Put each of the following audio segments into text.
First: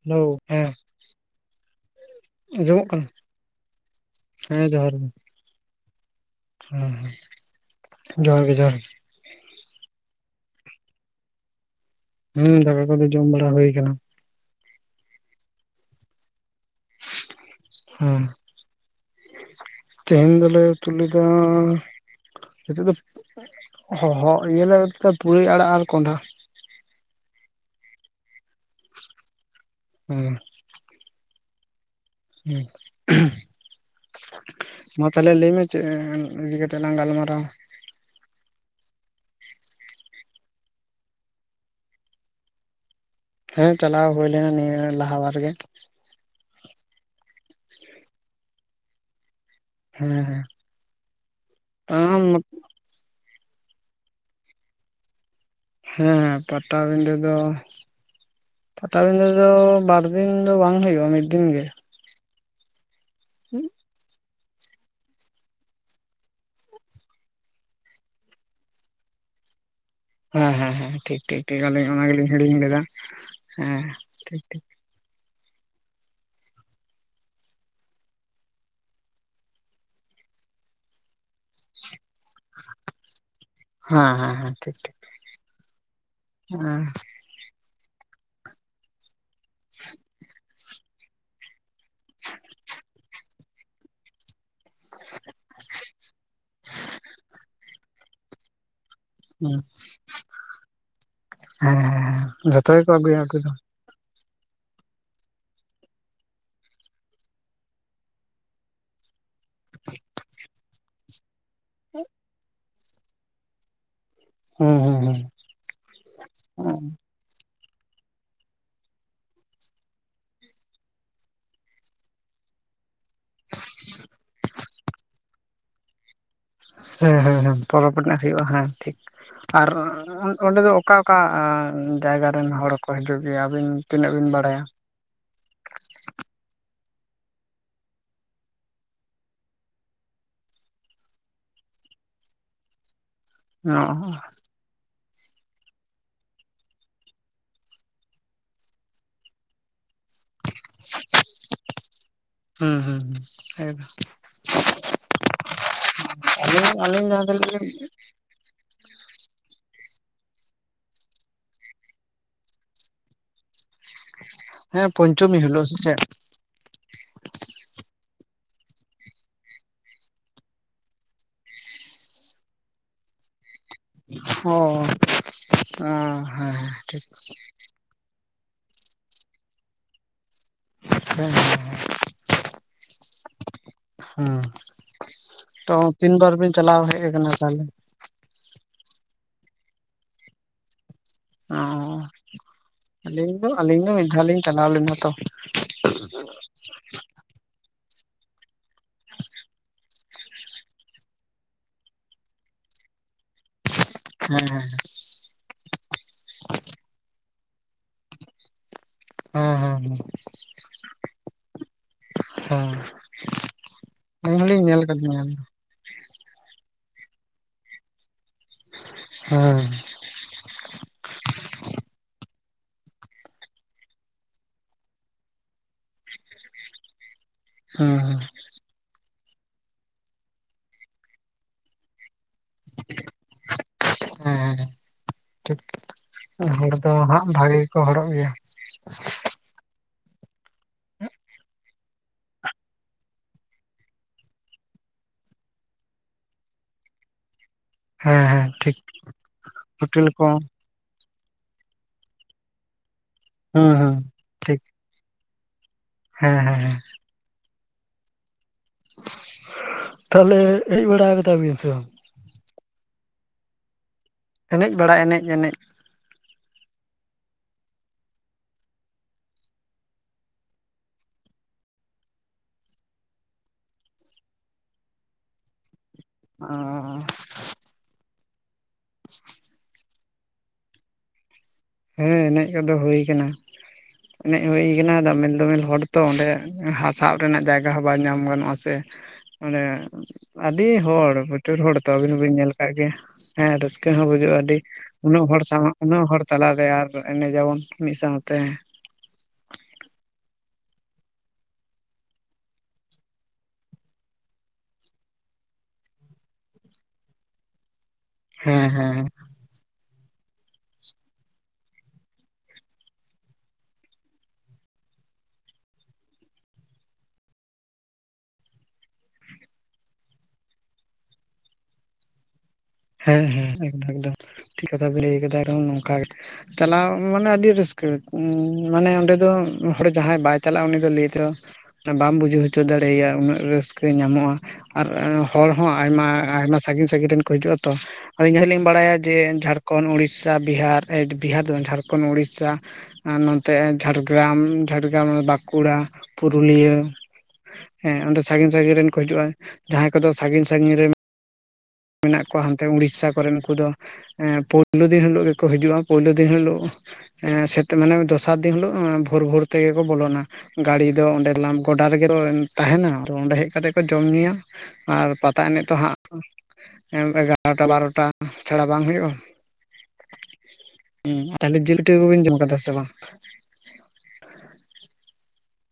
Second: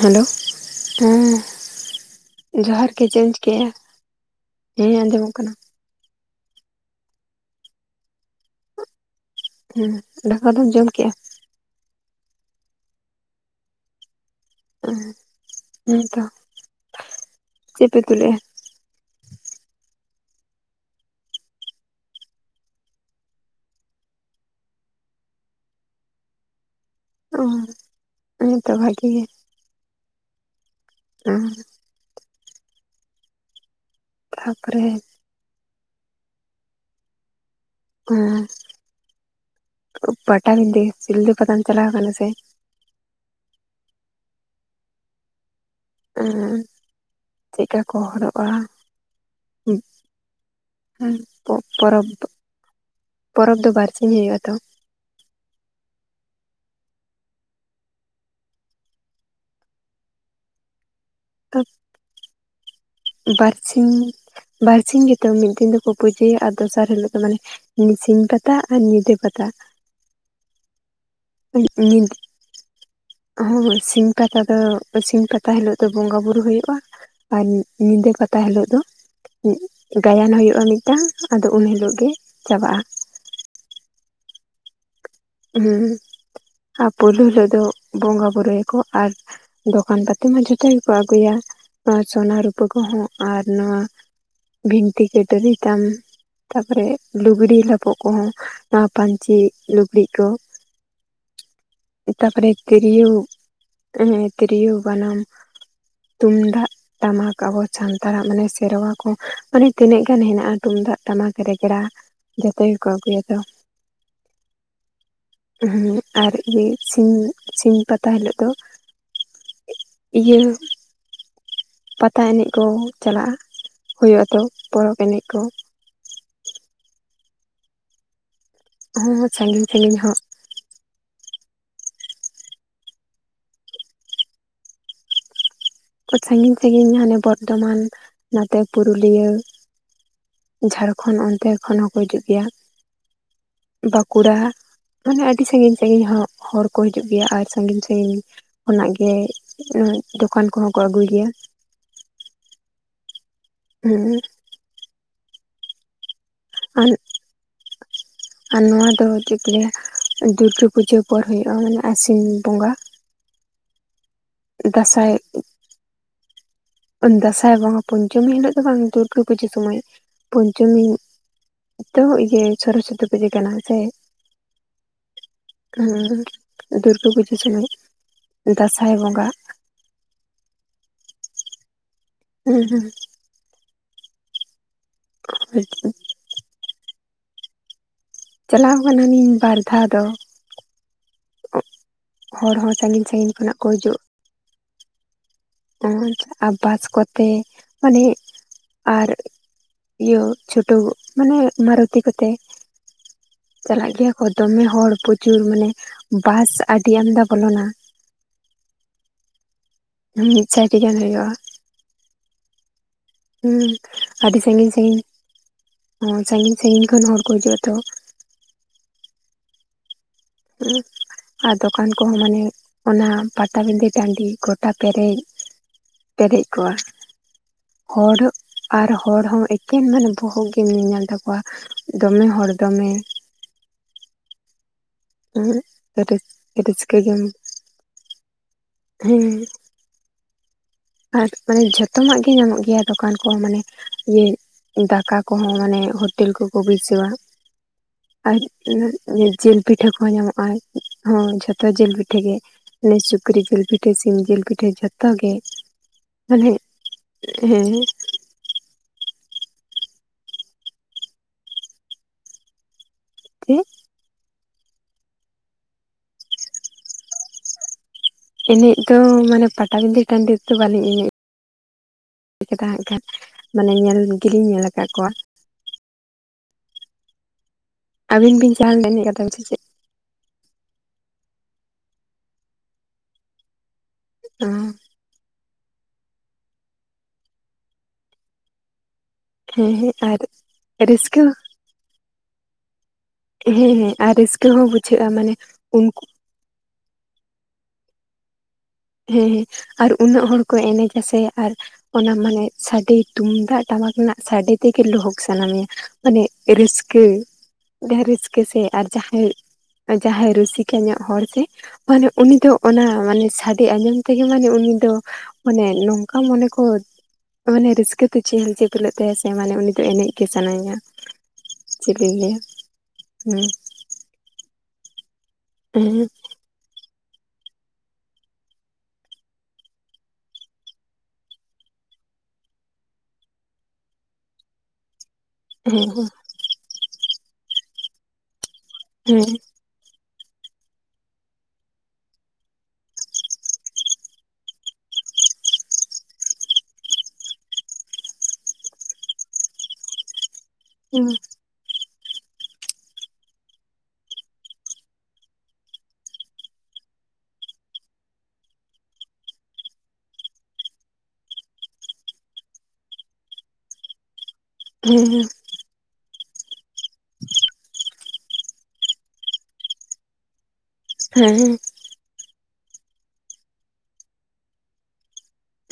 Hello ᱦᱮᱸ ᱟᱸᱡᱚᱢᱚᱜ ᱡᱚᱦᱟᱨ ᱜᱮ ᱠᱟᱱᱟ ᱪᱮᱢ ᱪᱤᱠᱟᱹᱭᱟ ᱡᱚᱦᱟᱨ ᱦᱮᱸ ᱜᱮ ᱟᱸᱡᱚᱢᱚᱜ ᱠᱟᱱᱟ ᱦᱮᱸ ᱦᱚᱸ ᱡᱚᱦᱟᱨ ᱜᱮ ᱡᱚᱦᱟᱨ ᱜᱮ ᱦᱮᱸ ᱫᱟᱠᱟ ᱫᱚᱢ ᱡᱚᱢ ᱠᱮᱫᱟᱜ-ᱟ ᱦᱮᱸ ᱫᱟᱠᱟ ᱠᱚᱫᱚ ᱡᱚᱢ ᱵᱟᱲᱟ ᱦᱩᱭ ᱠᱟᱱᱟ ᱚ ᱦᱮᱸ ᱛᱚ ᱪᱮᱫ ᱯᱮ ᱩᱛᱩ ᱦᱮᱸ ᱞᱮᱜᱼᱟ? ᱛᱮᱦᱮᱧ ᱫᱚᱞᱮ ᱩᱛᱩ ᱞᱮᱫᱟ ᱱᱤᱛᱚᱜ ᱫᱚ ᱦᱚᱦᱚ ᱤᱭᱟᱹ ᱞᱮ ᱯᱩᱨᱟᱹᱭ ᱟᱲᱟᱜ ᱟᱨ ᱠᱚᱸᱰᱦᱟ ᱚ ᱟᱱᱮ ᱛᱚ ᱵᱷᱟᱜᱤ ᱜᱮ ᱦᱮᱸ ᱚ ᱛᱟᱯᱚᱨᱮ ᱦᱮᱸ ᱛᱟᱦᱚᱞᱮ ᱞᱟᱹᱭ ᱢᱮ ᱪᱮᱫ ᱤᱫᱤ ᱠᱟᱛᱮ ᱞᱟᱝ ᱜᱟᱞᱢᱟᱨᱟᱣᱟ ᱦᱮᱸ ᱯᱟᱴᱟᱵᱤᱸᱫᱟᱹ ᱥᱤᱞᱫᱟᱹ ᱯᱟᱛᱟᱱ ᱪᱟᱞᱟᱣ ᱠᱟᱱᱟ ᱥᱮ ᱦᱮᱸ ᱪᱟᱞᱟᱣ ᱦᱩᱭ ᱞᱮᱱᱟ ᱱᱤᱭᱟᱹ ᱞᱟᱦᱟ ᱵᱟᱨ ᱜᱮ ᱮ ᱪᱮᱫᱠᱟ ᱠᱚ ᱦᱚᱲᱚᱜ-ᱟ? ᱦᱮᱸ ᱦᱮᱸ ᱯᱚ ᱯᱚᱨᱚᱵᱽ ᱟᱢ ᱯᱚᱨᱚᱵᱽ ᱫᱚ ᱵᱟᱨᱥᱤᱧ ᱦᱩᱭᱩᱜ-ᱟ ᱛᱚ ᱦᱮᱸ ᱯᱟᱴᱟᱵᱤᱸᱫᱟᱹ ᱫᱚ ᱯᱟᱴᱟᱵᱤᱫᱟᱹ ᱫᱚ ᱵᱟᱨ ᱫᱤᱱ ᱫᱚ ᱵᱟᱝ ᱦᱩᱭᱩᱜ-ᱟ ᱢᱤᱫ ᱫᱤᱱ ᱜᱮ ᱵᱟᱨᱥᱤᱧ ᱵᱟᱨᱥᱤᱧ ᱜᱮᱛᱚ ᱢᱤᱫ ᱫᱤᱱ ᱫᱚᱠᱚ ᱯᱩᱡᱟᱹᱭᱟ ᱟᱨ ᱫᱚᱥᱟᱨ ᱦᱤᱞᱳᱜ ᱫᱚ ᱢᱟᱱᱮ, ᱢᱤᱫ ᱥᱤᱧ ᱯᱟᱛᱟ ᱟᱨ ᱧᱤᱫᱟᱹ ᱯᱟᱛᱟ, ᱦᱮᱸ ᱦᱮᱸ ᱦᱮᱸ ᱴᱷᱤᱠ ᱴᱷᱤᱠ ᱴᱷᱤᱠ ᱟᱞᱤᱧ ᱧᱤᱫᱟᱹ ᱚᱱᱟ ᱜᱮᱞᱤᱧ ᱦᱤᱲᱤᱧ ᱞᱮᱫᱟ ᱦᱚᱸ ᱦᱮᱸ ᱥᱤᱧ ᱯᱟᱛᱟ ᱴᱷᱤᱠ ᱫᱚ ᱴᱷᱤᱠ, ᱥᱤᱧ ᱯᱟᱛᱟ ᱦᱤᱞᱳᱜ ᱫᱚ ᱵᱚᱸᱜᱟ ᱵᱩᱨᱩ ᱦᱩᱭᱩᱜᱼᱟ ᱟᱨ ᱧᱤᱫᱟᱹ ᱯᱟᱛᱟ ᱦᱤᱞᱳᱜ ᱫᱚ, ᱜᱟᱭᱟᱱ ᱦᱩᱭᱩᱜᱼᱟ ᱢᱤᱫ ᱫᱷᱟᱣ ᱟᱫᱚ ᱩᱱ ᱦᱤᱞᱳᱜ ᱜᱮ ᱪᱟᱵᱟᱜᱼᱟ, ᱦᱮᱸ ᱦᱮᱸ ᱦᱮᱸ ᱴᱷᱤᱠ ᱴᱷᱤᱠ, ᱦᱩᱸ ᱦᱮᱸ ᱟᱨ ᱯᱩᱭᱞᱳ ᱦᱤᱞᱳᱜ ᱫᱚ ᱵᱚᱸᱜᱟ ᱵᱩᱨᱩᱭᱟᱠᱚ ᱟᱨ, ᱫᱚᱠᱟᱱ ᱯᱟᱛᱤ ᱢᱟ ᱡᱷᱚᱛᱚ ᱜᱮᱠᱚ ᱟᱹᱜᱩᱭᱟ ᱱᱚᱣᱟ ᱥᱚᱱᱟ ᱨᱩᱯᱟᱹ ᱠᱚᱦᱚᱸ ᱟᱨ ᱱᱚᱣᱟ, ᱵᱷᱤᱱᱴᱤ ᱠᱟᱹᱴᱟᱹᱨ ᱛᱟᱢ ᱛᱟᱯᱚᱨᱮ ᱞᱩᱜᱽᱲᱤ ᱞᱟᱯᱚᱜ ᱠᱚᱦᱚᱸ ᱱᱚᱣᱟ ᱯᱟᱹᱧᱪᱤ ᱦᱮᱸ ᱞᱩᱜᱽᱲᱤᱡ ᱠᱚ ᱦᱮᱸ ᱛᱟᱯᱚᱨᱮ ᱡᱚᱛᱚ ᱜᱮᱠᱚ ᱛᱤᱨᱭᱳ, ᱟᱹᱜᱩᱭᱟ ᱟᱹᱜᱩ ᱫᱚ ᱦᱮᱸ ᱛᱤᱨᱤᱭᱳ ᱵᱟᱱᱟᱢ, ᱛᱩᱢᱫᱟᱜ ᱴᱟᱢᱟᱠ ᱟᱵᱚ ᱥᱟᱱᱛᱟᱲᱟᱜ ᱢᱟᱱᱮ ᱥᱮᱨᱣᱟ ᱠᱚ, ᱢᱟᱱᱮ ᱛᱤᱱᱟᱹᱜ ᱜᱟᱱ ᱦᱮᱱᱟᱜᱼᱟ ᱛᱩᱢᱫᱟᱜ ᱴᱟᱢᱟᱠ ᱨᱮᱜᱽᱲᱟ ᱡᱷᱚᱛᱚ ᱜᱮᱠᱚ ᱟᱹᱜᱩᱭᱟ ᱠᱚ ᱦᱩᱸ ᱦᱩᱸ ᱦᱩᱸ ᱦᱩᱸ ᱟᱨ ᱤᱭᱟᱹ ᱥᱤᱧ ᱥᱤᱧ ᱯᱟᱛᱟ ᱦᱤᱞᱳᱜ ᱫᱚ, ᱤᱭᱟᱹ ᱯᱟᱛᱟ ᱮᱱᱮᱡ ᱠᱚ, ᱪᱟᱞᱟᱜᱼᱟ ᱦᱩᱭ ᱟᱛᱚ ᱯᱚᱨᱚᱵᱽ ᱮᱱᱮᱡ ᱠᱚ, ᱦᱮᱸ ᱦᱮᱸ ᱦᱮᱸ ᱯᱚᱨᱚᱵᱽ ᱮᱱᱮᱡ ᱦᱩᱭᱩᱜᱼᱟ ᱦᱮᱸ ᱴᱷᱤᱠ ᱦᱚᱸ ᱥᱟᱺᱜᱤᱧ ᱟᱨ ᱥᱟᱺᱜᱤᱧ ᱦᱚᱸ ᱚᱸᱰᱮ ᱫᱚ ᱚᱠᱟ ᱚᱠᱟ ᱡᱟᱭᱜᱟ ᱨᱮᱱ ᱦᱚᱲ ᱠᱚ ᱦᱤᱡᱩᱜ ᱜᱮᱭᱟ ᱟᱹᱵᱤᱱ ᱛᱤᱱᱟᱹᱜ ᱵᱤᱱ ᱵᱟᱲᱟᱭᱟ, ᱥᱟᱺᱜᱤᱧ ᱥᱟᱺᱜᱤᱧ ᱦᱟᱱᱮ ᱵᱚᱨᱫᱷᱚᱢᱟᱱ ᱱᱚᱛᱮ ᱯᱩᱨᱩᱞᱤᱭᱟᱹ ᱡᱷᱟᱲᱠᱷᱚᱱ ᱚᱱᱛᱮ ᱠᱷᱚᱱ ᱦᱚᱸᱠᱚ ᱦᱤᱡᱩᱜ ᱜᱮᱭᱟ ᱚ ᱵᱟᱸᱠᱩᱲᱟ, ᱢᱟᱱᱮ ᱟᱹᱰᱤ ᱥᱟᱺᱜᱤᱧ ᱥᱟᱺᱜᱤᱧ ᱦᱚᱸ ᱦᱚᱲ ᱠᱚ ᱦᱤᱡᱩᱜ ᱜᱮᱭᱟ ᱟᱨ ᱥᱟᱺᱜᱤᱧ ᱥᱟᱜᱤᱧ, ᱠᱷᱚᱱᱟᱜ ᱜᱮ ᱫᱚᱠᱟᱱ ᱠᱚᱦᱚᱸ ᱠᱚ ᱟᱹᱜᱩᱭ ᱜᱮᱭᱟ, ᱦᱮᱸ ᱦᱮᱸ ᱦᱮᱸ ᱮᱠᱫᱚᱢ ᱟᱞᱤᱧ ᱟᱞᱤᱧ ᱡᱟᱦᱟᱸ [inaudible] ᱟᱨ ᱱᱚᱣᱟ ᱫᱚ ᱪᱮᱫ ᱠᱚ ᱞᱟᱹᱭᱟ ᱫᱩᱨᱜᱟᱹ ᱯᱩᱡᱟᱹ ᱯᱚᱨ ᱦᱩᱭᱩᱜᱼᱟ ᱢᱟᱱᱮ ᱟᱥᱤᱱ ᱵᱚᱸᱜᱟ, ᱦᱮᱸ ᱫᱟᱸᱥᱟᱭ ᱯᱚᱧᱪᱚᱢᱤ ᱦᱤᱞᱳᱜ ᱥᱮ ᱪᱮᱫ, ᱫᱟᱸᱥᱟᱭ ᱵᱚᱸᱜᱟ ᱯᱚᱧᱪᱚᱢᱤ ᱦᱤᱞᱳᱜ ᱫᱚ ᱵᱟᱝ ᱫᱩᱨᱜᱟᱹ ᱯᱩᱡᱟᱹ ᱥᱢᱚᱭ ᱯᱚᱧᱪᱚᱢᱤ ᱛᱚ ᱤᱭᱟᱹ ᱥᱚᱨᱚᱥᱚᱛᱤ ᱯᱩᱡᱟᱹ ᱠᱟᱱᱟ ᱦᱮᱥᱮ ᱚ ᱦᱮᱸ, ᱫᱩᱨᱜᱟᱹ ᱯᱩᱡᱟᱹ ᱥᱚᱢᱚᱭ ᱫᱟᱸᱥᱟᱭ ᱵᱚᱸᱜᱟ, ᱦᱮᱸ ᱦᱮᱸ ᱦᱮᱸ ᱦᱩᱸ ᱦᱩᱸ ᱦᱮᱸ ᱛᱚ ᱛᱤᱱ ᱵᱟᱨ ᱵᱤᱱ ᱪᱟᱞᱟᱣ ᱦᱮᱡ ᱠᱟᱱᱟ ᱛᱟᱦᱚᱞᱮ, ᱪᱟᱞᱟᱣ ᱠᱟᱱᱟᱞᱤᱧ ᱵᱟᱨ ᱫᱷᱟᱣ ᱫᱚ, ᱚ ᱦᱚᱲ ᱦᱚᱸ ᱥᱟᱺᱜᱤᱧ ᱟᱹᱞᱤᱧ ᱥᱟᱺᱜᱤᱧ ᱫᱚ ᱠᱷᱚᱱᱟᱜ ᱠᱚ ᱟᱹᱞᱤᱧ ᱫᱚ ᱢᱤᱫ ᱫᱷᱟᱣ ᱞᱤᱧ ᱪᱟᱞᱟᱣ ᱞᱮᱱᱟ ᱛᱚ, ᱚ ᱟᱨ ᱵᱟᱥ ᱠᱚᱛᱮ ᱢᱟᱱᱮ ᱟᱨ, ᱤᱭᱟᱹ ᱪᱷᱩᱴᱟ. ᱣ ᱢᱟᱱᱮ ᱢᱟᱨᱳᱛᱤ ᱠᱚᱛᱮ, ᱪᱟᱞᱟᱜ ᱜᱮᱭᱟ ᱠᱚ ᱦᱮᱸ ᱫᱚᱢᱮ ᱦᱚᱲ ᱯᱨᱚᱪᱩᱨ ᱢᱟᱱᱮ ᱵᱟᱥ ᱟᱹᱰᱤ ᱟᱢᱫᱟ ᱵᱚᱞᱚᱱᱟ, ᱦᱚᱸ ᱦᱚᱸ ᱦᱚᱸ, ᱢᱤᱫ ᱥᱟᱭᱴᱤ ᱜᱟᱱ ᱦᱩᱭᱩᱜᱼᱟ, ᱦᱮᱸ ᱦᱩᱸ ᱟᱹᱞᱤᱧ ᱟᱹᱰᱤ ᱦᱚᱞᱤᱧ ᱥᱟᱺᱜᱤᱧ ᱧᱮᱞ ᱠᱟᱫ ᱥᱟᱺᱜᱤᱧ, ᱜᱮᱭᱟ ᱦᱚᱸ ᱥᱟᱺᱜᱤᱧ ᱥᱟᱺᱜᱤᱧ ᱠᱷᱚᱱ ᱦᱚᱲ ᱠᱚ ᱦᱤᱡᱩᱜᱼᱟ ᱛᱚ, ᱦᱮᱸ ᱦᱩᱸᱜ-ᱩ ᱟᱨ ᱫᱚᱠᱟᱱ ᱠᱚᱦᱚᱸ ᱢᱟᱱᱮ ᱚᱱᱟ ᱯᱟᱛᱟ ᱵᱤᱸᱫᱷᱟᱹ ᱴᱟᱺᱰᱤ ᱜᱚᱴᱟ ᱯᱮᱨᱮᱡ ᱯᱮᱨᱮᱡ ᱠᱚᱜᱼᱟ ᱦᱮᱸ ᱦᱚᱨ ᱟᱨ ᱦᱚᱲ ᱦᱚᱸ ᱮᱠᱮᱱ ᱢᱟᱱᱮ ᱵᱚᱦᱚᱜ ᱜᱮᱢ ᱧᱮᱞᱧᱟᱢ ᱛᱟᱠᱚᱣᱟ ᱫᱚᱢᱮ ᱦᱚᱲ ᱫᱚᱢᱮ᱾ ᱦᱮᱸ ᱴᱷᱤᱠ [inaudible] ᱦᱚᱲ ᱫᱚ ᱜᱮᱢ ᱦᱟᱸᱜ ᱵᱷᱟᱜᱮ ᱜᱮᱠᱚ ᱦᱚᱲᱚᱜ ᱜᱮᱭᱟ ᱦᱮᱸ ᱟᱨ ᱢᱟᱱᱮ ᱡᱷᱚᱛᱚᱱᱟᱜ ᱜᱮ ᱧᱟᱢᱚᱜ ᱜᱮᱭᱟ ᱫᱚᱠᱟᱱ ᱠᱚ ᱢᱟᱱᱮ ᱤᱭᱟ. ᱫᱟᱠᱟ ᱠᱚᱦᱚᱸ ᱢᱟᱱᱮ ᱦᱚᱴᱮᱞ ᱠᱳᱠᱳ ᱵᱟᱹᱭᱥᱟᱹᱣᱟ ᱦᱮᱸ ᱟᱨ ᱦᱮᱸ ᱴᱷᱤᱠ ᱚᱱᱮ ᱡᱤᱞ ᱯᱤᱴᱷᱟᱹ ᱯᱷᱩᱴᱤᱞ ᱠᱚᱦᱚᱸ ᱠᱚ ᱧᱟᱢᱚᱜᱼᱟ ᱦᱚᱸ ᱡᱷᱚᱛᱚ ᱡᱤᱞ ᱯᱤᱴᱷᱟᱹ ᱜᱮ ᱢᱟᱱᱮ ᱥᱩᱠᱨᱤ ᱡᱤᱞ ᱦᱮᱸ ᱯᱤᱴᱷᱟᱹ ᱦᱮᱸ ᱥᱤᱢ ᱡᱤᱞ ᱴᱷᱤᱠ ᱯᱤᱴᱷᱟᱹ ᱡᱷᱚᱛᱚ ᱜᱮ ᱦᱮᱸ ᱦᱮᱸ ᱦᱮᱸ [inaudible] ᱦᱮᱸ ᱛᱟᱦᱞᱮ ᱦᱮᱡ ᱵᱟᱲᱟ ᱠᱟᱫᱟ ᱵᱤᱱ ᱥᱮ ᱵᱟᱝ ᱪᱮᱫ ᱮᱱᱮᱡ ᱵᱟᱲᱟ ᱮᱱᱮᱡ ᱮᱱᱮᱡ ᱮᱱᱮᱡ ᱫᱚ ᱢᱟᱱᱮ ᱯᱟᱴᱟ ᱵᱤᱸᱫᱷᱟᱹ ᱴᱟᱺᱰᱤ ᱨᱮ ᱫᱚ ᱵᱟᱞᱤᱧ ᱮᱱᱮᱡ ᱤᱠᱷᱟᱹᱱ ᱛᱟᱦᱮᱜ ᱠᱷᱟᱡ ᱢᱟᱱᱮ ᱧᱮᱞ ᱜᱮᱞᱤᱧ ᱧᱮᱞ ᱟᱠᱟᱜ ᱠᱚᱣᱟ ᱟᱸᱻ ᱟᱵᱤᱱ ᱵᱤᱱ ᱪᱟᱦᱟᱞ ᱮᱱᱮᱡ ᱠᱟᱛᱷᱟ ᱜᱮ ᱪᱮ ᱪᱮᱫ ᱦᱮᱸ ᱮᱱᱮᱡ ᱠᱚᱫᱚ ᱦᱩᱭ ᱟᱠᱟᱱᱟ ᱮᱱᱮᱡ ᱦᱩᱭ ᱟᱠᱟᱱᱟ ᱫᱚᱢᱮᱞ ᱫᱚᱢᱮᱞ ᱦᱚᱲ ᱛᱳ ᱚᱸᱰᱮ ᱦᱟᱸᱜ ᱥᱟᱵ ᱨᱮᱱᱟᱜ ᱡᱟᱭᱜᱟ ᱦᱚᱸ ᱵᱟᱭ ᱧᱟᱢ ᱜᱟᱱᱚᱜᱼᱟ ᱥᱮ ᱚᱱᱮ ᱦᱮᱸ ᱦᱮᱸ ᱟᱨ ᱟᱹᱰᱤ ᱦᱚᱲ ᱨᱟᱹᱥᱠᱟᱹ ᱯᱩᱛᱩᱨ ᱦᱚᱲ ᱛᱚ ᱟᱹᱵᱤᱱ ᱦᱚᱸ ᱵᱤᱱ ᱧᱮᱞ ᱟᱠᱟᱜ ᱜᱮᱭᱟ ᱦᱮᱸ ᱨᱟᱹᱥᱠᱟᱹ ᱦᱚᱸ ᱟᱨ ᱵᱩᱡᱩᱜᱼᱟ ᱨᱟᱹᱥᱠᱟᱹ ᱟᱹᱰᱤ ᱦᱚᱸ ᱵᱩᱡᱷᱟᱹᱜᱼᱟ ᱩᱱᱟᱹᱜ ᱢᱟᱱᱮ ᱦᱚᱲ ᱥᱟᱶ ᱩᱱᱠᱩ ᱩᱱᱟᱹᱜ ᱦᱚᱲ ᱛᱟᱞᱟ ᱨᱮ ᱟᱨ ᱮᱱᱮᱡ ᱟᱵᱚᱱ ᱢᱤᱫ ᱥᱟᱶᱛᱮ᱾ ᱦᱮᱸ ᱦᱮᱸ ᱟᱨ ᱩᱱᱟᱹᱜ ᱦᱚᱲ ᱠᱚ ᱮᱱᱮᱡᱼᱟ ᱥᱮ ᱟᱨ ᱚᱱᱟ ᱢᱟᱱᱮ ᱥᱟᱰᱮ ᱛᱩᱢᱫᱟᱜ ᱴᱟᱢᱟᱠ ᱨᱮᱱᱟᱜ ᱥᱟᱰᱮ ᱛᱮᱜᱮ ᱞᱩᱦᱩᱠ ᱥᱟᱱᱟ ᱢᱮᱭᱟ᱾ ᱢᱟᱱᱮ ᱨᱟᱹᱥᱠᱟᱹ ᱡᱟᱦᱟᱸ ᱨᱟᱹᱥᱠᱟᱹ ᱥᱮ ᱦᱮᱸ ᱟᱨ ᱦᱮᱸ ᱡᱟᱦᱟᱸᱭ ᱡᱟᱦᱟᱸᱭ ᱨᱩᱥᱤᱠᱟ ᱧᱚᱜ ᱦᱚᱲ ᱥᱮ ᱢᱟᱱᱮ ᱩᱱᱤ ᱫᱚ ᱚᱱᱟ ᱢᱟᱱᱮ ᱥᱟ ᱰᱮ ᱟᱸᱡᱚᱢ ᱛᱮᱜᱮ ᱢᱟᱱᱮ ᱩᱱᱤ ᱫᱚ ᱢᱟᱱᱮ ᱱᱚᱝᱠᱟ ᱢᱚᱱᱮ ᱠᱚ ᱢᱟᱱᱮ ᱨᱟᱹᱥᱠᱟᱹ ᱛᱮ ᱪᱮᱦᱮᱞ ᱪᱮᱯᱮᱞᱚᱜ ᱛᱟᱭᱟ ᱥᱮ ᱢᱟᱱᱮ ᱩᱱᱤ ᱫᱚ ᱮᱱᱮᱡ ᱜᱮ ᱥᱟᱱᱟᱭᱭᱟᱸ ᱪᱮᱜᱠᱳᱭᱤᱧ ᱞᱟ. ᱭ- ᱟ ᱦᱮᱸ ᱦᱮᱸ ᱮᱠᱫᱚᱢ ᱮᱠᱫᱚᱢ ᱴᱷᱤᱠ ᱠᱟᱛᱷᱟ ᱵᱮᱱ ᱞᱟᱹᱭ ᱠᱟᱫᱟ ᱟᱨ ᱱᱚᱝᱠᱟ ᱦᱮᱸ ᱪᱟᱞᱟᱣ ᱢᱟᱱᱮ ᱟᱹᱰᱤ ᱨᱟᱹᱥᱠᱟᱹ ᱢᱟᱱᱮ ᱚᱸᱰᱮ ᱫᱚ ᱦᱚᱲ ᱡᱟᱦᱟᱸᱭ ᱵᱟᱭ ᱪᱟᱞᱟᱜᱼᱟ ᱩᱱᱤ ᱫᱚ ᱞᱟᱹᱭ ᱛᱮᱦᱚᱸ ᱵᱟᱢ ᱵᱩᱡᱷᱟᱹᱣ ᱦᱚᱪᱚ ᱫᱟᱲᱮᱭᱟᱭᱟ ᱩᱱᱟᱹᱜ ᱨᱟᱹᱥᱠᱟᱹ ᱧᱟᱢᱚᱜᱼᱟ ᱟᱨ ᱦᱚᱲ ᱦᱚᱸ ᱦᱮᱸ ᱟᱭᱢᱟ ᱟᱭᱢᱟ ᱥᱟᱺᱜᱤᱧ ᱥᱟᱺᱜᱤᱧ ᱨᱤᱱ ᱠᱚ ᱦᱤᱡᱩᱜᱼᱟ ᱛᱚ ᱟᱫᱚ ᱤᱱᱟᱹ ᱦᱚᱞᱤᱧ ᱵᱟᱲᱟᱭᱟ ᱡᱮ ᱦᱮᱸ ᱡᱷᱟᱨ ᱠᱷᱚᱸᱰ ᱩᱰᱤᱥᱟ ᱵᱤᱦᱟᱨ ᱮᱰ ᱵᱤᱦᱟᱨ ᱫᱚ ᱵᱟᱝ ᱡᱷᱟᱨᱠᱷᱚᱸᱰ ᱩᱰᱤᱥᱟ᱾ ᱟᱨ ᱱᱚᱛᱮ ᱡᱷᱟᱲᱜᱨᱟᱢ ᱡᱷᱟᱲᱜᱨᱟᱢ ᱵᱟᱠᱩᱲᱟ ᱯᱩᱨᱩᱞᱤᱭᱟᱹ ᱦᱮᱸ ᱚᱸᱰᱮ ᱥᱟᱺᱜᱤᱧ ᱥᱟᱺᱜᱤᱧ ᱨᱤᱱ ᱠᱚ ᱦᱤᱡᱩᱜᱼᱟ ᱡᱟᱦᱟᱸᱭ ᱠᱚᱫᱚ ᱥᱟᱺᱜᱤᱧ ᱥᱟᱺᱜᱤᱧ ᱨᱮᱱ ᱦᱩᱸ ᱢᱮᱱᱟᱜ ᱠᱚᱣᱟ ᱦᱟᱱᱛᱮ ᱩᱰᱤᱥᱟ ᱠᱚᱨᱮᱱ ᱩᱱᱠᱩ ᱫᱚ ᱮᱸ ᱯᱩᱭᱞᱩ ᱫᱤᱱ ᱦᱤᱞᱚᱜ ᱜᱮᱠᱚ ᱦᱤᱡᱩᱜᱼᱟ ᱯᱩᱭᱞᱩ ᱫᱤᱱ ᱦᱤᱞᱚᱜ ᱮᱸ ᱥᱮᱛ ᱢᱟᱱᱮ ᱫᱚᱥᱟᱨ ᱫᱤᱱ ᱦᱤᱞᱚᱜ ᱵᱷᱚᱨ ᱵᱷᱚᱨ ᱛᱮᱜᱮ ᱠᱚ ᱵᱚᱞᱚᱱᱟ᱾ ᱜᱟᱰᱤ ᱫᱚ ᱚᱸᱰᱮ ᱞᱟᱝ ᱜᱚᱰᱟ ᱨᱮᱜᱮ ᱛᱟᱦᱮᱱᱟ ᱚᱸᱰᱮ ᱦᱮᱡ ᱠᱟᱛᱮᱜ ᱠᱚ ᱡᱚᱢ ᱧᱩᱭᱟ᱾ ᱟᱨ ᱦᱮᱸ ᱦᱮᱸ ᱯᱟᱛᱟ ᱮᱱᱮᱡ ᱛᱳ ᱦᱟᱸᱜ ᱮᱜᱟᱨᱴᱟ ᱵᱟᱨᱚᱴᱟ ᱪᱷᱟᱲᱟ ᱵᱟᱝ ᱦᱩᱭᱩᱜᱼᱟ? ᱩᱸ ᱛᱟᱦᱞᱮ ᱦᱮᱸ ᱡᱤᱞ ᱯᱤᱴᱷᱟᱹ ᱠᱚᱵᱮᱱ ᱡᱚᱢ ᱟᱠᱟᱫᱟ ᱥᱮ ᱵᱟᱝ?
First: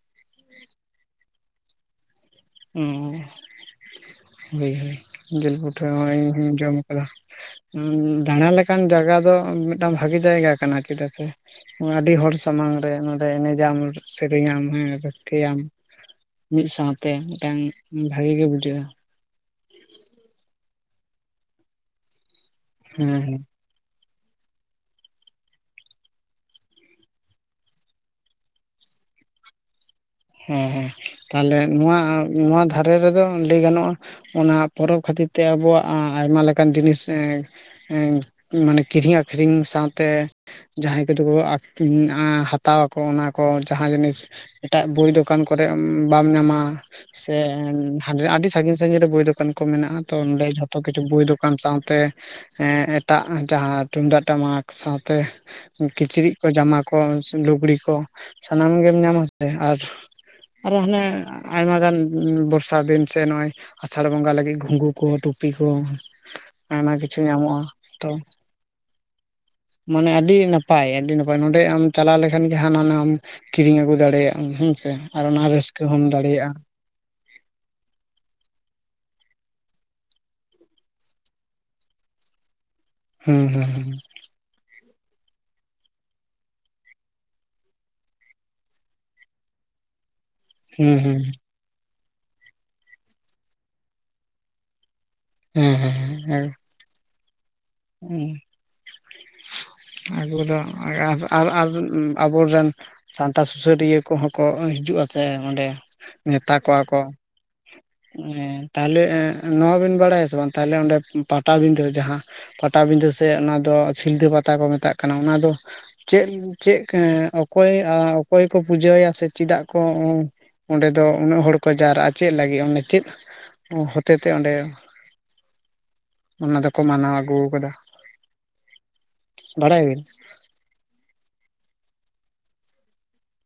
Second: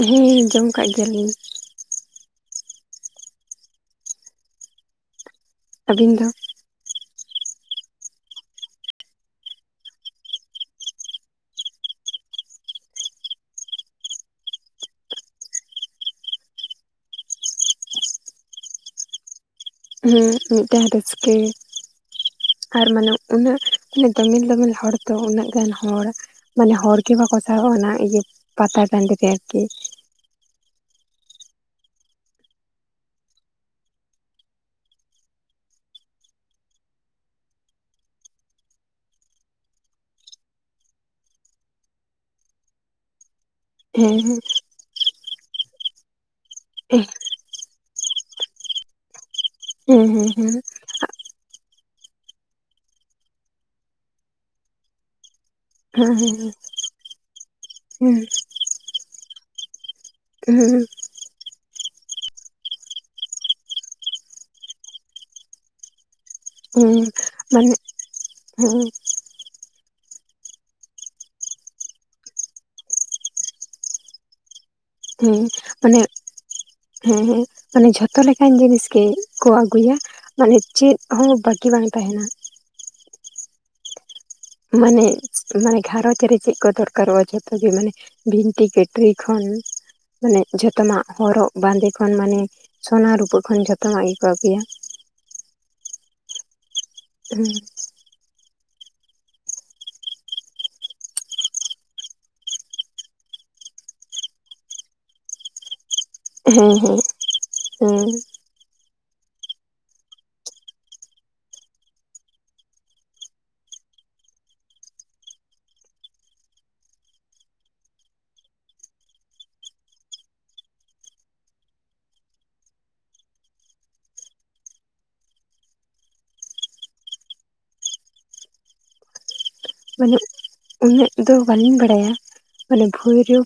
ᱦᱮᱸ ᱡᱚᱢ ᱟᱠᱟᱜ ᱜᱮᱭᱟᱞᱤᱧ᱾ ᱚᱸ ᱦᱚᱭ ᱡᱤᱞ ᱯᱤᱴᱷᱟᱹ ᱟᱹᱵᱤᱱ ᱫᱚ ᱦᱩᱧ ᱡᱚᱢᱼᱼ ᱫᱟᱬᱟ ᱞᱮᱠᱟᱱ ᱡᱟᱜᱟ ᱫᱚ ᱢᱤᱫᱴᱟᱝ ᱵᱷᱟᱜᱤ ᱡᱟᱭᱜᱟ ᱠᱟᱱᱟ᱾ ᱪᱮᱫᱟᱜ ᱥᱮᱼᱼ ᱟᱹᱰᱤ ᱦᱚᱲ ᱥᱟᱢᱟᱝ ᱨᱮ ᱱᱚᱸᱰᱮ ᱮᱱᱮᱡᱟᱢ ᱥᱮᱨᱮᱧᱟᱢ ᱦᱮᱸ ᱨᱟᱹᱥᱠᱟᱹᱭᱟᱢ᱾ ᱢᱤᱫ ᱥᱟᱶᱛᱮ ᱢᱤᱫᱴᱟᱝ ᱵᱷᱟᱹᱜᱤ ᱜᱮ ᱵᱩᱡᱷᱟᱹᱜᱼᱟ᱾ ᱦᱩᱸ ᱢᱤᱫᱴᱮᱱ ᱨᱟᱹᱥᱠᱟᱹ ᱟᱨ ᱦᱮᱸ ᱢᱟᱱᱮ ᱦᱮᱸ ᱩᱱᱟᱹᱜᱼᱼ ᱢᱟᱱᱮ ᱫᱚᱢᱮᱞ ᱫᱚᱢᱮᱞ ᱦᱚᱲ ᱫᱚ ᱩᱱᱟᱹᱜ ᱜᱟᱱ ᱦᱚᱲ᱾ ᱢᱟᱱᱮ ᱦᱚᱲ ᱜᱮ ᱵᱟᱠᱚ ᱥᱟᱦᱚᱵ ᱟ ᱚᱱᱟ ᱤᱭᱟᱹ ᱯᱟᱛᱟ ᱴᱟᱺᱰᱤ ᱛᱮ ᱟᱨᱠᱤ᱾ ᱦᱮᱸ ᱦᱮᱸ ᱛᱟᱦᱞᱮ ᱱᱚᱣᱟ ᱱᱚᱣᱟ ᱫᱷᱟᱨᱮ ᱨᱮᱫᱚ ᱞᱟᱹᱭ ᱜᱟᱱᱚᱜᱼᱟᱼᱼ ᱚᱱᱟ ᱯᱚᱨᱚᱵᱽ ᱠᱷᱟᱹᱛᱤᱨ ᱛᱮ ᱟᱵᱚᱣᱟᱜ ᱟᱭᱢᱟ ᱞᱮᱠᱟᱱ ᱡᱤᱱᱤᱥ ᱮᱸᱼᱼ ᱮᱸ ᱢᱟᱱᱮ ᱠᱤᱨᱤᱧ ᱟᱹᱠᱷᱨᱤᱧ ᱥᱟᱶᱛᱮᱼᱼ ᱡᱟᱦᱟᱸᱭ ᱠᱚᱫᱚ ᱠᱚ ᱟᱹᱨᱤᱧ ᱟ ᱦᱟᱛᱟᱣ ᱟᱠᱚ ᱚᱱᱟ᱾ ᱠᱚ ᱡᱟᱦᱟᱸ ᱦᱮᱸ ᱡᱤᱱᱤᱥ ᱮᱴᱟᱜ ᱵᱳᱭ ᱫᱚᱠᱟᱱ ᱠᱚᱨᱮ ᱵᱟᱢ ᱧᱟᱢᱟ᱾ ᱦᱮᱸ [unintelligible] ᱟᱹᱰᱤ ᱥᱟᱺᱜᱤᱧ ᱥᱟᱺᱜᱤᱧ ᱨᱮ ᱵᱳᱭ ᱫᱚᱠᱟᱱ ᱠᱚ ᱢᱮᱱᱟᱜᱼᱟ ᱦᱮᱸ ᱛᱚ ᱦᱮᱸ ᱚᱸ ᱦᱮᱸ ᱡᱚᱛᱚᱼᱼ ᱠᱤᱪᱷᱩᱠ ᱵᱳᱭ ᱫᱚᱠᱟᱱ ᱥᱟᱶᱛᱮ, ᱮᱸ ᱮᱴᱟᱜ ᱡᱟᱦᱟᱸ ᱛᱩᱢᱫᱟᱜ ᱴᱟᱢᱟᱠ ᱥᱟᱶᱛᱮᱼᱼ ᱦᱮᱸ ᱠᱤᱪᱨᱤᱡ ᱠᱚ ᱡᱟᱢᱟ ᱠᱚ ᱞᱩᱜᱽᱲᱤ ᱠᱚ ᱥᱟᱱᱟᱢ ᱜᱮᱢ ᱧᱟᱢᱟ ᱥᱮ ᱟᱨᱼᱼ ᱦᱮᱸ ᱟᱨᱚ ᱦᱮᱸ ᱦᱟᱱᱮ ᱟᱭᱢᱟ ᱜᱟᱱ ᱵᱚᱨᱥᱟ ᱫᱤᱱ ᱥᱮ ᱱᱚᱜᱼᱚᱭᱼᱼ ᱟᱥᱟᱲ ᱵᱚᱸᱜᱟ ᱞᱟᱹᱜᱤᱜ ᱜᱷᱩᱸᱜᱩ ᱠᱚ ᱴᱩᱯᱤ ᱠᱚ᱾ ᱦᱮᱸ ᱟᱭᱢᱟ ᱦᱮᱸ ᱠᱤᱪᱷᱩ ᱧᱟᱢᱚᱜᱼᱟ ᱢᱟᱱᱮ ᱛᱚᱼᱼ ᱦᱮᱸ ᱢᱟᱱᱮ ᱟᱹᱰᱤ ᱱᱟᱯᱟᱭ, ᱟᱹᱰᱤ ᱱᱟᱯᱟᱭ ᱱᱚᱸᱰᱮ ᱟᱢ ᱪᱟᱞᱟᱣ ᱞᱮᱠᱷᱟᱱ ᱜᱮ, ᱦᱟᱱᱟ ᱱᱷᱟᱣᱟᱢᱼᱼ ᱠᱤᱨᱤᱧ ᱟᱹᱜᱩ ᱫᱟᱲᱮᱭᱟᱜ ᱟᱢ ᱦᱮᱸᱥᱮ ᱟᱨ ᱦᱮᱸ ᱚᱱᱟ ᱨᱟᱹᱥᱠᱟᱹ ᱢᱟᱱᱮ ᱦᱚᱢ ᱫᱟᱲᱮᱭᱟᱜᱼᱟ᱾ ᱦᱮᱸ ᱦᱮᱸ ᱢᱟᱱᱮ ᱡᱷᱚᱛᱚ ᱞᱮᱠᱟᱱ ᱡᱤᱱᱤᱥ ᱜᱮᱠᱚ ᱟᱹᱜᱩᱭᱟ? ᱢᱟᱱᱮ ᱪᱮᱫ ᱦᱚᱸ ᱵᱟᱹᱠᱤ ᱵᱟᱝ ᱛᱟᱦᱮᱸᱱᱟ᱾ ᱦᱩᱸ ᱦᱩᱸ ᱦᱩᱸ ᱾ ᱢᱟᱱᱮ, ᱢᱟᱱᱮ ᱜᱷᱟᱨᱚᱡᱽ ᱨᱮ ᱪᱮᱫ ᱠᱚ ᱫᱚᱨᱠᱟᱨᱚᱜᱼᱟ ᱡᱷᱚᱛᱚ ᱜᱮ, ᱢᱟᱱᱮᱼᱼ ᱵᱷᱤᱱᱴᱤ ᱠᱟᱹᱴᱨᱤ ᱠᱷᱚᱱ ᱢᱟᱱᱮ ᱦᱩᱸ ᱡᱚᱛᱚᱱᱟᱼᱜ, ᱦᱚᱨᱚᱜᱼᱼ ᱵᱟᱸᱫᱮ ᱠᱷᱚᱱ ᱢᱟᱱᱮ ᱥᱚᱱᱟ ᱨᱩᱯᱟᱹ ᱠᱷᱚᱱ ᱡᱷᱚᱛᱚᱱᱟᱜ ᱜᱮᱠᱚ ᱟᱹᱜᱩᱭᱟ᱾ ᱦᱮᱸ ᱦᱮᱸ ᱦᱮᱸ ᱾ [unintelligible] ᱩᱸ᱾ [unintelligible] ᱮᱸ᱾ [inaudible] ᱟᱵᱚ ᱫᱚ, [unintelligible] ᱟᱵᱚᱨᱮᱱ ᱥᱟᱱᱛᱟ ᱥᱩᱥᱟᱹᱨᱤᱭᱟᱹ ᱠᱚᱦᱚᱸ ᱠᱚ ᱦᱤᱡᱩᱜᱼᱟ ᱥᱮ ᱚᱸᱰᱮ᱾ ᱱᱮᱛᱟ ᱦᱮᱸ ᱠᱚᱣᱟ ᱦᱮᱸ ᱠᱚ ᱦᱮᱸ ᱮᱸ᱾ ᱛᱟᱦᱞᱮ ᱱᱚᱣᱟ ᱵᱤᱱ ᱵᱟᱲᱟᱭᱟ ᱥᱮ ᱵᱟᱝ ᱛᱟᱦᱞᱮ ᱚᱸᱰᱮ ᱯᱟᱴᱟ ᱵᱤᱸᱫᱟᱹ ᱡᱟᱦᱟᱸᱼᱼ ᱯᱟᱴᱟ ᱵᱤᱸᱫᱟᱹ ᱥᱮ ᱚᱱᱟ ᱫᱚ ᱥᱤᱞᱫᱟᱹ ᱯᱟᱛᱟ ᱠᱚ ᱢᱮᱛᱟᱜ ᱠᱟᱱᱟ ᱚᱱᱟ ᱫᱚᱼᱼ ᱪᱮᱜ, ᱪᱮᱜ ᱚᱠᱚᱭ ᱚᱠᱚᱭ ᱠᱚ ᱯᱩᱡᱟᱹ ᱟᱭᱟ ᱥᱮ ᱪᱮᱫᱟᱜ ᱠᱚ? ᱚᱸᱰᱮ ᱫᱚ ᱩᱱᱟᱹᱜ ᱦᱚᱲ ᱠᱚ ᱡᱟᱣᱨᱟᱜᱼᱟ ᱪᱮᱜ ᱞᱟᱹᱜᱤᱫ ᱚᱸᱰᱮ ᱪᱮᱜ? ᱦᱚᱛᱮ ᱛᱮ ᱚᱸᱰᱮ, ᱚᱱᱟ ᱫᱚᱠᱚ ᱢᱟᱱᱟᱣ ᱟᱹᱜᱩᱼᱼ [unintelligible] ᱫᱟ ᱵᱟᱲᱟᱭᱟ ᱵᱤᱱ? ᱢᱟᱱᱮ ᱩᱱᱟᱹᱜ ᱫᱚ ᱵᱟᱞᱤᱧ ᱵᱟᱲᱟᱭᱟ, ᱢᱟᱱᱮ ᱵᱷᱚᱭᱨᱚᱼᱼ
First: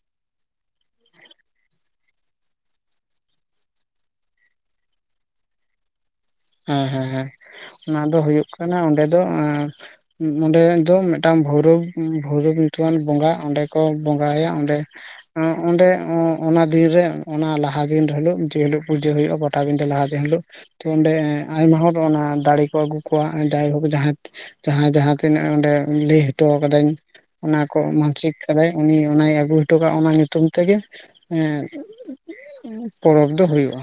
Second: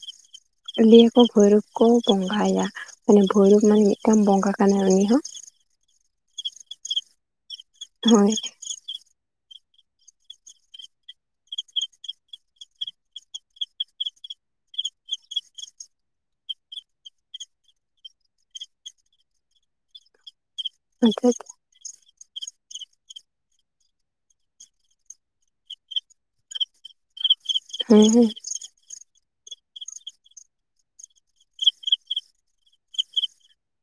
ᱞᱟᱹᱭᱟ ᱠᱚ ᱵᱷᱚᱭᱨᱚᱵ ᱠᱚ ᱵᱚᱸᱜᱟ ᱟᱭᱟ, ᱢᱟᱱᱮ ᱵᱷᱚᱭᱨᱚᱵ ᱢᱟᱱᱮ ᱢᱤᱫᱴᱟᱝ ᱵᱚᱸᱜᱟ ᱠᱟᱱᱟᱭ ᱩᱱᱤ ᱦᱚᱸ᱾ ᱦᱮᱸ ᱦᱮᱸ ᱦᱮᱸ ᱚᱱᱟ ᱫᱚ ᱦᱳᱭ ᱦᱩᱭᱩᱜ ᱠᱟᱱᱟ, ᱚᱸᱰᱮ ᱫᱚ ᱮᱸᱼᱼ ᱚᱸᱰᱮ ᱫᱚ ᱢᱤᱫᱴᱟᱝ ᱵᱷᱳᱭᱨᱳᱵ ᱵᱷᱳᱭᱨᱳᱵ ᱧᱩᱛᱩᱢᱟᱱ ᱵᱚᱸᱜᱟ ᱚᱸᱰᱮ ᱠᱚ ᱵᱚᱸᱜᱟᱭᱟ ᱚᱸᱰᱮ, ᱚᱸᱰᱮ ᱚᱱᱟ ᱫᱤᱱᱨᱮ ᱚᱱᱟ ᱞᱟᱦᱟ ᱫᱤᱱ ᱦᱤᱞᱳᱜ, ᱡᱮᱦᱤᱞᱳᱜ ᱯᱩᱡᱟᱹ ᱦᱩᱭᱩᱜᱼᱟ᱾ ᱯᱟᱴᱟᱵᱤᱫᱟᱹ ᱞᱟᱦᱟ ᱫᱤᱱ ᱦᱤᱞᱳᱜ, ᱛᱚ ᱚᱸᱰᱮ ᱟᱭᱢᱟ ᱦᱚᱲ ᱚᱱᱟ ᱫᱟᱲᱮ ᱠᱚ ᱟᱹᱜᱩ ᱠᱚᱣᱟ ᱡᱟᱭᱦᱳᱠ ᱡᱟᱦᱟᱸᱼᱼ ᱡᱟᱦᱟᱸᱭ ᱡᱟᱦᱟᱸᱛᱤᱱᱟᱹᱜ ᱚᱸᱰᱮ ᱞᱟᱹᱭ ᱦᱚᱴᱚ ᱠᱟᱹᱫᱟᱹᱭ ᱚᱱᱟ ᱠᱚ ᱦᱮᱸ ᱦᱮᱸ ᱢᱟᱱᱥᱤᱠᱼᱼ ᱠᱟᱫᱟᱭ ᱩᱱᱤ ᱚᱱᱟᱭ ᱟᱹᱜᱩ ᱦᱚᱴᱚ ᱠᱟᱜᱼᱟ ᱚᱱᱟ ᱧᱩᱛᱩᱢ ᱛᱮᱜᱮᱼᱼ ᱯᱚᱨᱚᱵᱽ ᱫᱚ ᱦᱩᱭᱩᱜᱼᱟ᱾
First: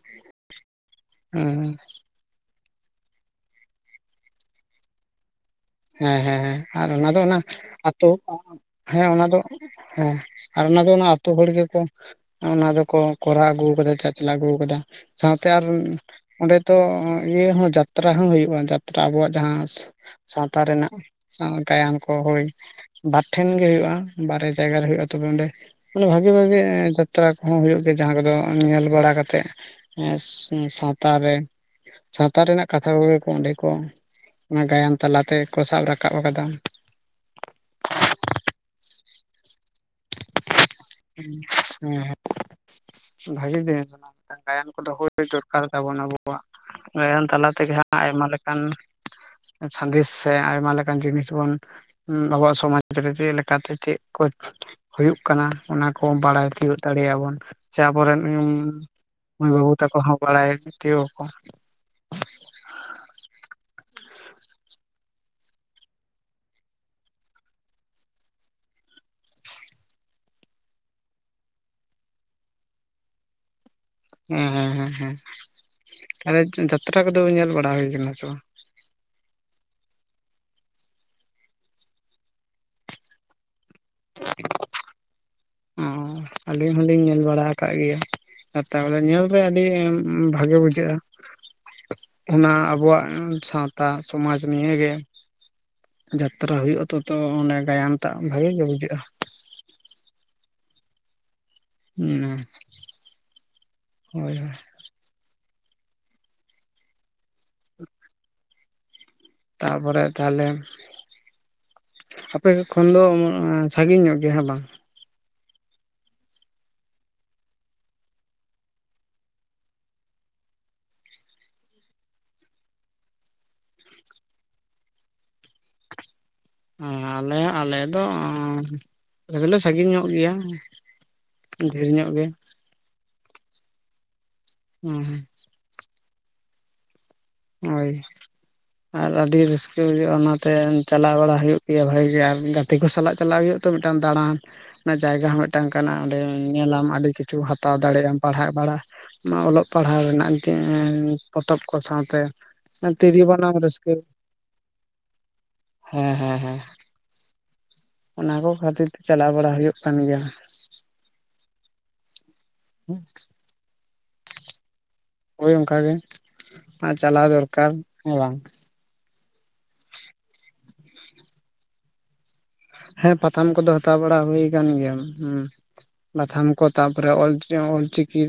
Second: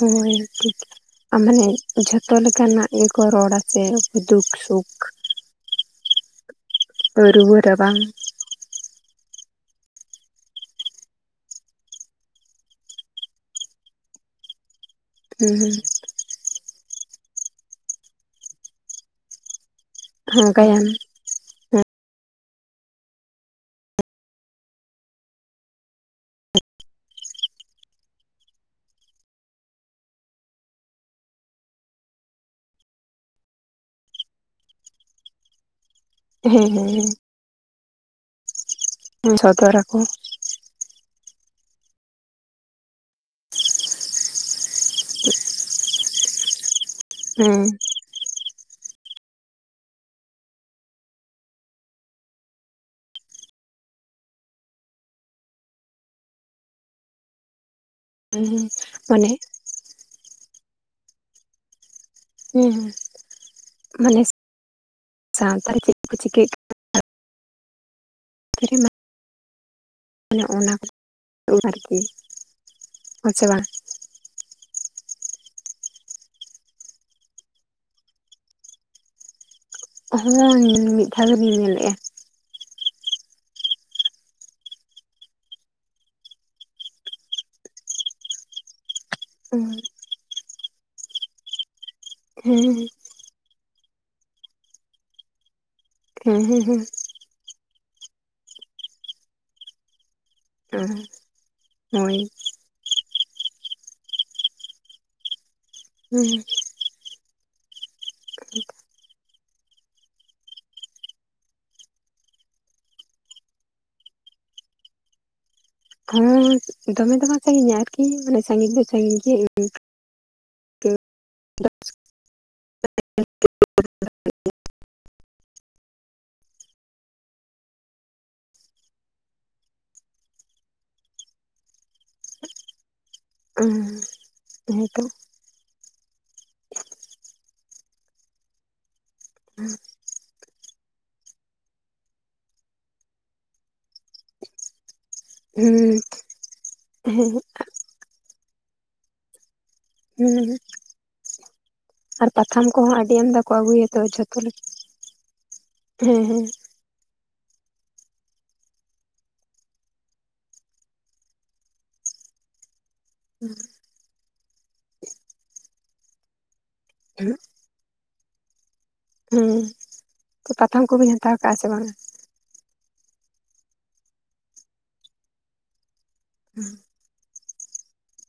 ᱦᱳᱭ ᱴᱷᱤᱠ ᱟᱨ ᱦᱮᱸ ᱢᱟᱱᱮᱼᱼ ᱡᱷᱚᱛᱚ ᱞᱮᱠᱟᱱᱟᱜ ᱜᱮᱠᱚ ᱨᱚᱲᱟ ᱥᱮ ᱫᱩᱠ ᱥᱩᱠᱼᱼ ᱦᱮᱸ ᱦᱮᱸ ᱟᱨ ᱚᱱᱟ ᱫᱚ ᱚᱱᱟ ᱨᱩᱣᱟᱹ ᱨᱟᱵᱟᱝ ᱟᱹᱛᱩᱼᱼ ᱦᱮᱸ ᱚᱱᱟ ᱫᱚ ᱦᱮᱸ ᱟᱨ ᱚᱱᱟ ᱫᱚ ᱚᱱᱟ ᱟᱹᱛᱩᱳ ᱦᱚᱲ ᱜᱮᱠᱚᱼᱼ ᱚᱱᱟ ᱫᱚᱠᱚ ᱠᱚᱨᱟᱣ ᱟᱹᱜᱩ ᱠᱟᱫᱟ ᱪᱟᱪᱞᱟᱣ ᱟᱹᱜᱩ ᱠᱟᱫᱟ᱾ ᱥᱟᱶᱛᱮ ᱟᱨ ᱦᱮᱸ ᱚᱸᱰᱮ ᱛᱚ ᱤᱭᱟᱹ ᱦᱚᱸ ᱡᱟᱛᱨᱟ ᱦᱚᱸ ᱦᱩᱭᱩᱜᱼᱟ ᱡᱟᱛᱨᱟ ᱟᱵᱚᱣᱟᱜ ᱡᱟᱦᱟᱸ᱾ ᱦᱩᱸ ᱚᱠᱟ ᱨᱮᱱᱟᱜ ᱥᱟᱸᱣ ᱜᱟᱭᱟᱱ ᱠᱚ ᱦᱳᱭ ᱵᱟᱨ ᱴᱷᱮᱱ ᱜᱮ ᱦᱩᱭᱩᱜᱼᱟ ᱵᱟᱨᱭᱟ ᱡᱟᱭᱜᱟ ᱨᱮ ᱦᱩᱭᱩᱜᱼᱟ ᱛᱚᱵᱮ ᱚᱸᱰᱮᱼᱼ ᱢᱮᱱᱮ ᱵᱷᱟᱜᱤ ᱵᱷᱟᱜᱤ ᱡᱟᱛᱨᱟ ᱠᱚᱦᱚᱸ ᱦᱩᱭᱩᱜ ᱜᱮᱭᱟ ᱡᱟᱦᱟᱸ ᱠᱚᱫᱚ ᱧᱮᱞ ᱵᱟᱲᱟ ᱠᱟᱛᱮᱜᱼᱼ ᱦᱮᱸ ᱥᱟᱶᱛᱟ ᱨᱮ ᱥᱟᱶᱛᱟ ᱨᱮᱱᱟᱜ ᱠᱟᱛᱷᱟ ᱠᱚᱜᱮ ᱠᱚ ᱚᱸᱰᱮ ᱠᱚ ᱚᱱᱟ ᱜᱟᱭᱟᱱ ᱛᱟᱞᱟᱛᱮ ᱠᱚ ᱥᱟᱵ ᱨᱟᱠᱟᱵᱼᱼ ᱦᱮᱸ, ᱦᱮᱸ, ᱦᱮᱸ ᱥᱚᱫᱚᱨ ᱟᱠᱟ᱾ ᱦᱮᱸ ᱦᱮᱸ ᱵᱷᱟᱜᱤ ᱜᱟᱭᱟᱱ ᱠᱟᱱᱟ ᱜᱟᱭᱟᱱ ᱠᱚᱫᱚ ᱦᱩᱭ ᱫᱚᱨᱠᱟᱨ ᱛᱟᱵᱚᱱ ᱟᱵᱚ᱾ ᱠᱚᱣᱟᱜ ᱜᱟᱭᱟᱱ ᱛᱟᱞᱟ ᱦᱮᱸ ᱛᱮᱜᱮ ᱦᱟᱸᱜ ᱟᱭᱢᱟ ᱞᱮᱠᱟᱱᱼᱼ ᱥᱟᱸᱫᱮᱥ ᱥᱮ ᱟᱭᱢᱟ ᱞᱮᱠᱟᱱ ᱡᱤᱱᱤᱥ ᱵᱚᱱᱼᱼ ᱟᱵᱚᱣᱟᱜ ᱥᱚᱢᱟᱡ ᱨᱮ ᱪᱮᱫ ᱞᱮᱠᱟ ᱛᱮ ᱪᱮᱫ ᱠᱚ ᱦᱩᱭᱩᱜ ᱠᱟᱱᱟ ᱚᱱᱟ ᱠᱚ ᱵᱟᱲᱟᱭ ᱛᱤᱭᱳᱟᱹᱜ ᱫᱟᱲᱮ ᱟᱵᱚᱱ ᱥᱮ ᱟᱵᱚᱨᱮᱱ ᱦᱮᱸ ᱢᱟᱱᱮ ᱢᱟᱹᱭ ᱵᱟᱵᱩᱼᱼ ᱛᱚᱠᱚ ᱦᱚᱸ ᱵᱟᱲᱟᱭᱟ ᱛᱤᱭᱜ ᱟᱠᱚ ᱦᱮᱸ ᱦᱮᱸ ᱢᱟᱱᱮ ᱥᱟᱶᱛᱟᱲ ᱪᱮᱫᱠᱚ ᱪᱤᱠᱟᱹᱭᱮᱫ ᱠᱟᱱᱟᱼᱼ ᱛᱟᱨᱮ ᱢᱟ ᱢᱟᱱᱮ ᱚᱱᱟ ᱠᱚ [unintelligible] ᱟᱨᱠᱤ ᱦᱳᱸᱥᱮ ᱵᱟᱝ? ᱦᱮᱸ ᱦᱮᱸ ᱦᱮᱸ ᱦᱮᱸ ᱛᱟᱦᱚᱞᱮ ᱡᱟᱛᱨᱟ ᱠᱚᱫᱚ ᱧᱮᱞ ᱵᱟᱲᱟ ᱦᱩᱭ ᱠᱟᱱᱟ ᱥᱮ ᱵᱟᱝ? ᱦᱳᱭ ᱢᱤᱫ ᱫᱷᱟᱣ ᱫᱚᱤᱧ ᱧᱮᱞ ᱞᱮᱫᱼᱟ᱾ [inaudible] ᱚ ᱟᱹᱞᱤᱧ ᱦᱚᱞᱤᱧ ᱧᱮᱞ ᱵᱟᱲᱟ ᱟᱠᱟᱫ ᱜᱮᱭᱟ ᱡᱟᱛᱨᱟ ᱠᱚᱫᱟ ᱧᱮᱞ ᱨᱮ ᱟᱹᱰᱤᱼᱼ ᱵᱷᱟᱜᱮ ᱵᱩᱡᱷᱟᱹᱜᱼᱟ ᱚᱱᱟ ᱦᱮᱸ ᱟᱵᱚᱣᱟᱜ ᱥᱟᱶᱛᱟᱼᱼ ᱥᱚᱢᱟᱡᱽ ᱱᱤᱭ ᱜᱮ ᱦᱮᱸ ᱡᱟᱛᱨᱟ ᱦᱩᱭᱩᱜᱼᱟ ᱦᱮᱸ ᱛᱚ ᱛᱚ ᱚᱸᱱᱮ ᱜᱟᱭᱟᱱ ᱢᱟᱜ ᱵᱷᱟᱜᱤ ᱜᱮ ᱵᱩᱡᱷᱟᱹᱜᱼᱟ᱾ ᱦᱮᱸ ᱦᱳᱭ ᱮᱸ ᱦᱳᱭ ᱦᱳᱭ ᱦᱩᱸ [inaudible] ᱛᱟᱨᱯᱚᱨᱮ ᱛᱟᱦᱞᱮ ᱟᱯᱮ ᱥᱮᱫ ᱠᱷᱚᱱ ᱫᱚ ᱥᱟᱺᱜᱤᱧ ᱧᱚᱜ ᱜᱮᱭᱟ ᱦᱮᱸ ᱵᱟᱝ? ᱦᱚᱸ ᱫᱚᱢᱮ ᱫᱚᱵᱟᱝ ᱥᱟᱹᱜᱤᱧᱟ ᱟᱨᱠᱤ ᱢᱟᱱᱮ ᱥᱟᱺᱜᱤᱧ ᱫᱚ ᱥᱟᱹᱜᱤᱧ ᱜᱮᱭᱟ᱾ ᱟᱞᱮ ᱟᱞᱮ ᱫᱚ ᱟᱞᱮ ᱫᱚᱞᱮ ᱥᱟᱺᱜᱤᱧ ᱧᱚᱜ ᱜᱮᱭᱟ᱾ ᱰᱷᱮᱨ ᱧᱚᱜ ᱜᱮ᱾ ᱚ ᱦᱳᱭ ᱛᱚ ᱦᱩᱸ ᱦᱳᱭ ᱟᱨ ᱟᱹᱰᱤ ᱨᱟᱹᱥᱠᱟᱹ ᱵᱩᱡᱷᱟᱹᱜ-ᱟ ᱚᱱᱟᱛᱮ ᱪᱟᱞᱟᱣ ᱵᱟᱲᱟ ᱦᱩᱭᱩᱜ ᱜᱮᱭᱟ ᱵᱷᱟᱜᱤ ᱜᱮ ᱟᱨ ᱜᱟᱛᱮ ᱠᱚ ᱥᱟᱞᱟᱜ ᱪᱟᱞᱟᱜ ᱦᱩᱭᱩᱜ-ᱟ ᱛᱚ ᱢᱤᱫᱴᱟᱱ ᱫᱟᱬᱟᱱ ᱚᱱᱟ ᱡᱟᱭᱜᱟ ᱦᱚᱸ ᱢᱤᱫᱴᱟᱝ ᱦᱩᱸ ᱠᱟᱱᱟ ᱚᱸᱰᱮ ᱧᱮᱞᱟᱢ ᱟᱹᱰᱤ ᱠᱤᱪᱷᱩ ᱦᱮᱸ ᱦᱟᱛᱟᱣ ᱫᱟᱲᱮᱭᱟᱜ-ᱟᱢ ᱯᱟᱲᱦᱟᱜ ᱵᱟᱲᱟ ᱚᱞᱚᱜ ᱯᱟᱲᱦᱟᱣ ᱨᱮᱱᱟᱜ ᱦᱩᱸ ᱯᱚᱛᱚᱵ ᱠᱚ ᱥᱟᱶᱛᱮ ᱟᱨ ᱯᱟᱛᱷᱟᱢ ᱠᱚᱦᱚᱸ ᱟᱹᱰᱤ ᱛᱤᱨᱭᱳ ᱟᱢᱫᱟ ᱠᱚ ᱵᱟᱱᱟᱢ ᱨᱟᱹᱥᱠᱟᱹ ᱟᱹᱜᱩᱭᱟᱛᱚ ᱡᱷᱚᱛᱚ ᱞᱮᱠᱟ ᱦᱮᱸ ᱦᱮᱸ ᱦᱮᱸ ᱚᱱᱟ ᱠᱚ ᱠᱷᱟᱹᱛᱤᱨ ᱛᱮ ᱪᱟᱞᱟᱣ ᱵᱟᱲᱟ ᱦᱩᱭᱩᱜ ᱠᱟᱱ ᱜᱮᱭᱟ᱾ ᱦᱮᱸ [unintelligible] ᱦᱳᱭ ᱚᱱᱠᱟ ᱜᱮ ᱪᱟᱞᱟᱣ ᱫᱚᱨᱠᱟᱨ ᱦᱮᱸ ᱵᱟᱝ ᱦᱩ ᱯᱟᱛᱷᱟᱢ ᱠᱚᱵᱤᱱ ᱦᱟᱛᱟᱣ ᱠᱟᱜ-ᱟ ᱥᱮ ᱵᱟᱝ? ᱦᱮᱸ ᱯᱟᱛᱷᱟᱢ ᱠᱚᱫᱚ ᱦᱟᱛᱟᱣ ᱵᱟᱲᱟ ᱦᱩᱭ ᱠᱟᱱ ᱜᱮᱭᱟ ᱦᱮᱸ ᱯᱟᱛᱷᱟᱢ ᱠᱚ ᱛᱟᱯ ᱮ ᱚᱞ ᱚᱞᱪᱤᱠᱤ